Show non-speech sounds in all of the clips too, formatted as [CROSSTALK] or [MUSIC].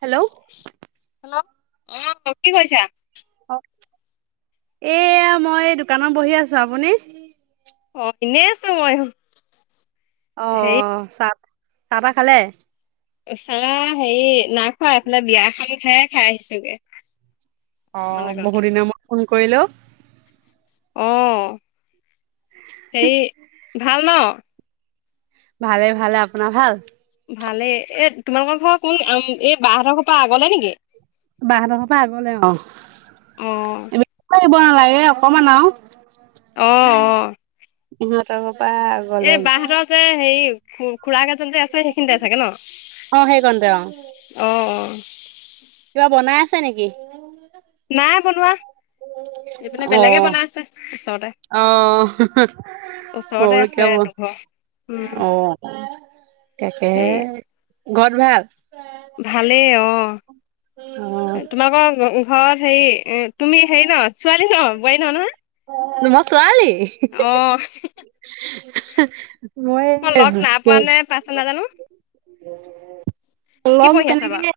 Hello. Hello অ' কি কৰিছা? অ এয়া মই দোকানত বহি আছো আপুনি? অ' ইনেই আছো ময়ো। আহ' চাহ চাহ তাহ খালে? এচাহ হেৰি নাই খোৱা এইফালে বিয়া এখন খাই আহিছোগে। অকমান অ' আগত। বহুদিনৰ মূৰত ফোন কৰিলে অ'। অ হেৰি ভাল ন? ভালে ভালে, আপোনাৰ ভাল? ভালে, এ তোমালোকৰ ঘৰৰ কোন এই বাহঁতৰ ঘৰ পৰা আগলে নেকি? বাহঁতৰ পৰা আগলে অ। অ নালাগে অকণমান আৰু। অ' অ'। [INAUDIBLE] আগলে এই বাহঁতৰ যে হেৰি খু়ড়াক এজন যে আছে সেইখিনিতে থাকে ন? অ সেইকণতে অ অ' অ'। কিবা বনাই আছে নেকি? নাই বনোৱা, এইপিনে অ বেলেগে বনাই আছে ওচৰতে। অ মই ওচৰতে বোলো কিবা আছে বন দুঘৰ। উম। তাকে সেই ঘৰত ভাল? ভালেই অ'। তোমালোকৰ অ'। ঘৰত হেৰি তুমি হেৰি ন ছোৱালী ন বোৱাৰী নহয় নহয়? মই ছোৱালী। অ' মই লগ নাই পোৱা নে পাইছো নাজানো [INAUDIBLE] কি লগ পঢ়ি আছা বাৰু? তেনেকে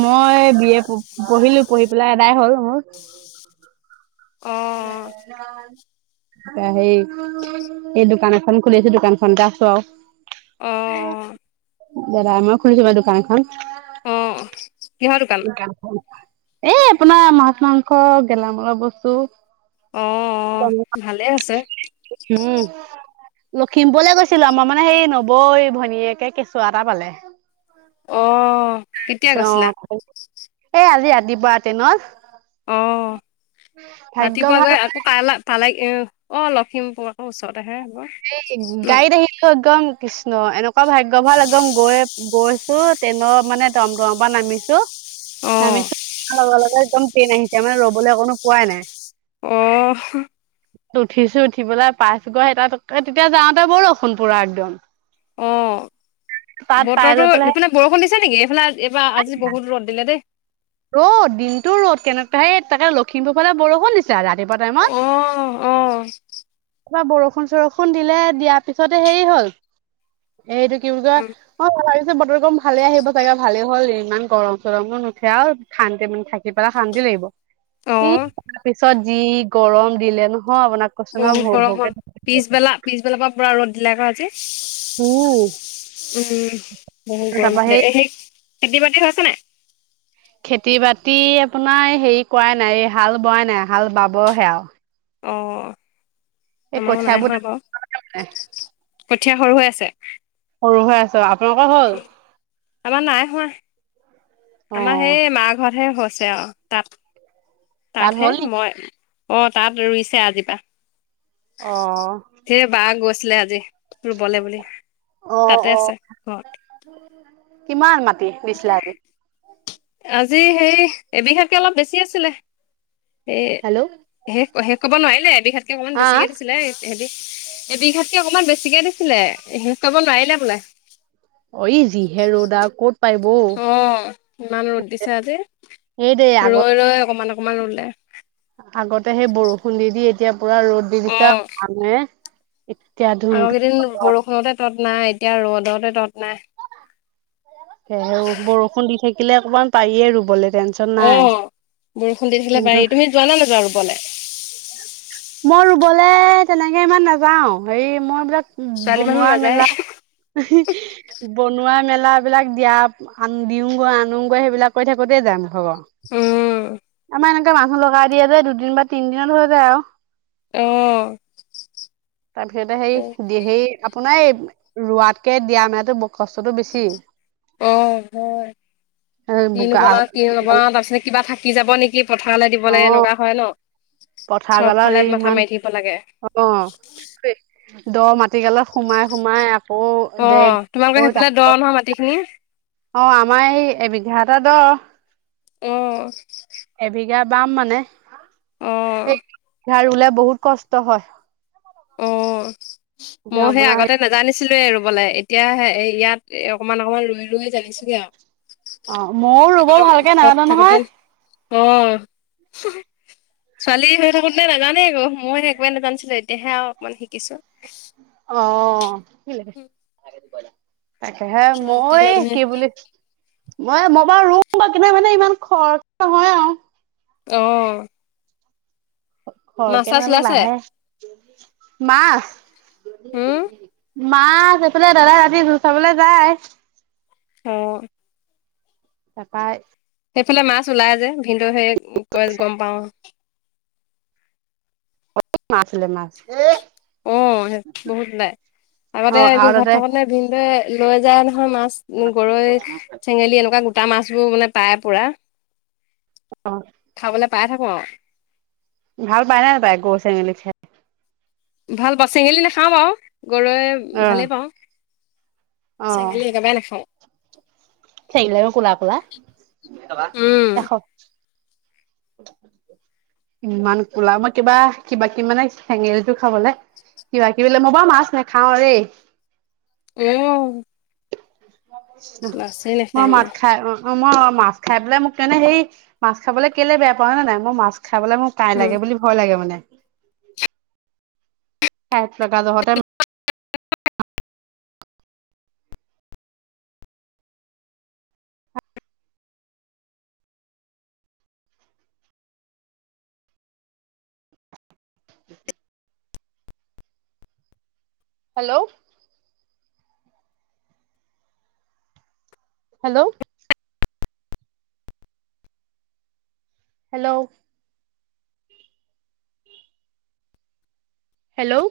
মই এ বি এ পঢ়িলো, পঢ়ি পেলাই এডাই হ'ল মোৰ। অ' [INAUDIBLE] সেই এই দোকান এখন খুলিছোঁ, দোকানখনতে আছোঁ আৰু। অ' অ'। দাদাই মই য়ে খুলিছোঁ মানে দোকান খন। অ' অ' কিহৰ দোকান? এ কাম হ'ল এই আপোনাৰ মাছ-মাংস, গেলামালৰ বস্তু। অ' অ' [UNINTELLIGIBLE] ভালে আছে উম, লখিমপুৰলে গৈছিলোঁ আমাৰ মানে সেই নবৌ ভনীয়েকে কেঁচুৱা এটা পালে। অ', কেতিয়া পি অ, গৈছিলা? এই আজি ৰাতিপুৱাতে ন? অ, ভাগ্য ৰাতিপুৱা ভাল গৈ মানে আকৌ পালা - পালাগ উম, অ, লখিমপুৰ আকৌ ওচৰত। এই গাড়ীত আহিলো একদম কৃষ্ণ এনেকুৱা ভাগ্য ভাল একদম গৈ-গৈ ট্ৰেইনৰ মানে টম-টমৰ পৰা অ' নামিছো-নামিছো লগে লগে একদম ট্ৰেইন আহিছে মানে ৰ'বলৈ অকণো পোৱাই নাই। অহ', উঠিছোঁ উঠি পেলাই পাইছোগৈ স তাত তেতিয়া যাওঁতে বৰষুণ পুৰা একদম‌। অহ', পাই লৈ বতৰতো পেলাই সিফালে বৰষুণ দিছে নেকি? এইফালে এইবাৰ আজি বহুত ৰদ দিলে দেই। ৰ'দ দিনটো ৰ'দ কেনেকুৱা হে তাকে লখিমপুৰৰ ফালে বৰষুণ দিছিল ৰাতিপুৱা অ' টাইমত। তা বৰষুণ-চৰষুণ দিলে দিয়াৰ পিছতে হেৰি হ'ল এই এইটো কি বুলি কয় অ, ভাবিছোঁ বতৰ গম ভালে আহিব চাগে ভালে হ'ল ইমান গৰম-চৰমো আৰু শান্তি মানে থাকি পেলাই শান্তি লাগিব অ' ই অ' তাৰপিছত যি গৰম দিলে ন। বহুত গৰম হ'ল পিছবেলা-পিছবেলাৰ পৰা পুৰা ৰ'দ দিলে আকৌ আজি। উম, উম, বহুত গৰম তাৰপৰা সেই দিছিলে। এ হেই খেতি-বাতি হৈছে নাই? খেতি-বাতি আপোনাৰ হেৰি কৰাই নাই, হাল বোৱাই নাই হাল বাবহে আৰু। অ' এই আমাৰো নাই কঠিয়াবোৰ হোৱা বাৰু কঠীয়া সৰু হৈ আছে। [INAUDIBLE] হয় আছোঁ। আপ আমাৰ নাই হোৱা। অ আমাৰ সেই, মা ঘৰতহে হৈছে আৰু তাত তাত হ'ল নি তাতহে মই অ' তাত ৰুইছে আজি পৰা। অ'। ছিলে আজি, ৰুবলে বুলি তাতে আছে ঘৰত। কিমান মাটি নিছিলা আজি? যি সেই এবিঘাকে অলপ বেছি আছিলে, স হেল্ল' 'সে' সেষ ক'ব নোৱাৰি এবিঘাতকে অকমান, আহ বেছিকে দিছিলে এবিঘাতকে অকমান, বেছিকে দিছিলে শেষ কৰিব নোৱাৰিলে বোলে। অ'ই যিহে ৰ'দ আও ক'ত পাৰিব অ অ', ইমান ৰ'দ দিছে আজি এই দেই আগত ৰৈ ৰৈ অকমান। অকমান ৰুলে আগতে সেই বৰষুণ দি দি, এতিয়া পুৰা ৰ'দ দি দিছে আও আনে আগকেইদিন বৰষুণতে তত, নাই এতিয়া ৰ'দতে তত নাই। সেহে বৰষুণ দি থাকিলে অকমান পাৰিয়ে ৰুবলৈ। টেনচন অ নাই বৰষুণ দি থাকিলে কিন্তু পাৰি, তুমি যোৱা নে নেযোৱা ৰুবলে। মই ৰুবলে' তেনেকে ইমান নাযাও, হেৰি মই বিলাক ছোৱালী মানুহ বনোৱা নাযায় মেলা [UNINTELLIGIBLE] বনোৱা মেলা। সেইবিলাক দিয়া আন দিওগৈ আনোগৈ সেইবিলাক কৈ থাকোতেই যাই মানে। হব, উম আমাৰ এনেকে মানুহ লগাই দিয়া যে দুদিন বা তিন দিনত হৈ যায় আৰু। অ', তাৰপিছতে সেই, সেই আপোনাৰ এই ৰোৱাকে, দিয়া মানেতো কষ্টটো বেছি। অ হয়, বোকা কিনোবনাও কিনো নবনাও তাৰপিছত কিবা থাকি যাব নেকি পথাৰলৈ অ দিবলৈ এনেকুৱা হয় ন। পথাৰ চব গলত ফালে এই মাথা ইমান মাৰি থাকিব লাগে অ। দ মাটিকালত সোমাই সোমাই দে অ', তোমালোকৰ [UNINTELLIGIBLE] সেইফালে দ নহয় মাটিখিনি অ' আমাৰ এই এ। [UNINTELLIGIBLE] অহ। এবিঘা বাম মানে। অ', বিঘা ৰুলে বহুত কষ্ট হয়। অ' এতিয়া মই সেই আপোনাৰ হে আগতে নাজানি ছিলোৱে ৰুবলে এতিয়াে এ ইয়াত অকণমান অকণমান ৰ অ' মইও ৰুব আগতে ভালকে ঘৰত নাজানো থাকোতে নহয়। অ' ছোৱালী হৈ থাকোতে নাজানে একো মইও একোৱেই নেজানিছিলো। এতিয়াহে আৰু অকমান শিকিছো। অ' দেখিলে তাকে হে, এতিয়া মই মানুহে কি বুলি? মই, মই বাৰু ৰুম বা কিনে মানে ইমান খৰচ নহয় আৰু। অ,। মাছ সৰকে ন চাছ জানো ওলাইছে লাহে, মাছ। হুম? মাছ, এইফালে দাদা ৰাতি জু চাবলৈ যায়। অ'। তাকায় সেইফালে মাছ ওলাই যে, ভিনদই সেই কৈ গম পাওঁ। মাছ আছিলে, মাছ। অ' বহুত নাই, অ আগতে আমি আৰু ঘৰত তাতে থাকোতে ভিনদেউ লৈ যা ন। মাছ গৰৈ, চেঙেলী এনেকুৱা গোটা মাছবোৰ মানে পায় পোৰা। অ,। পাই থাকো আৰু। ভাল পাই নে, নাপাই? গৰৈ, চেঙেলী খাই? ভাল পাওঁ, চেঙেলী নাখাওঁ বাৰু, গৰৈ অ ভালে পাওঁ। অ চেঙেলী একেবাৰে নাখাও। চেঙেলী বিলাক কোলা, কোলা। উম এখ [UNINTELLIGIBLE] ইমান কোলা, মই কিবা, কিবা- কিবি মানে চেঙেলটো খাবলৈ কিবা- কিবি বোলে, মই মাছ নেখাওঁ দে। [UNINTELLIGIBLE] মাছেই মই নাখায় মাত মানে খাই অ। অ মই মাছ খাই পেলাই মোক মানে সেই মাছ খাবলৈ কেলে বেয়া পাওঁ হয়ে নে নাই মই মাছ খাবলৈ মোৰ কাই উম লাগে বুলি ভয় লাগে মানে। কাঁইট লগা যহতে হেল্ল' হেল্ল' হেল্ল'। হেল্ল'।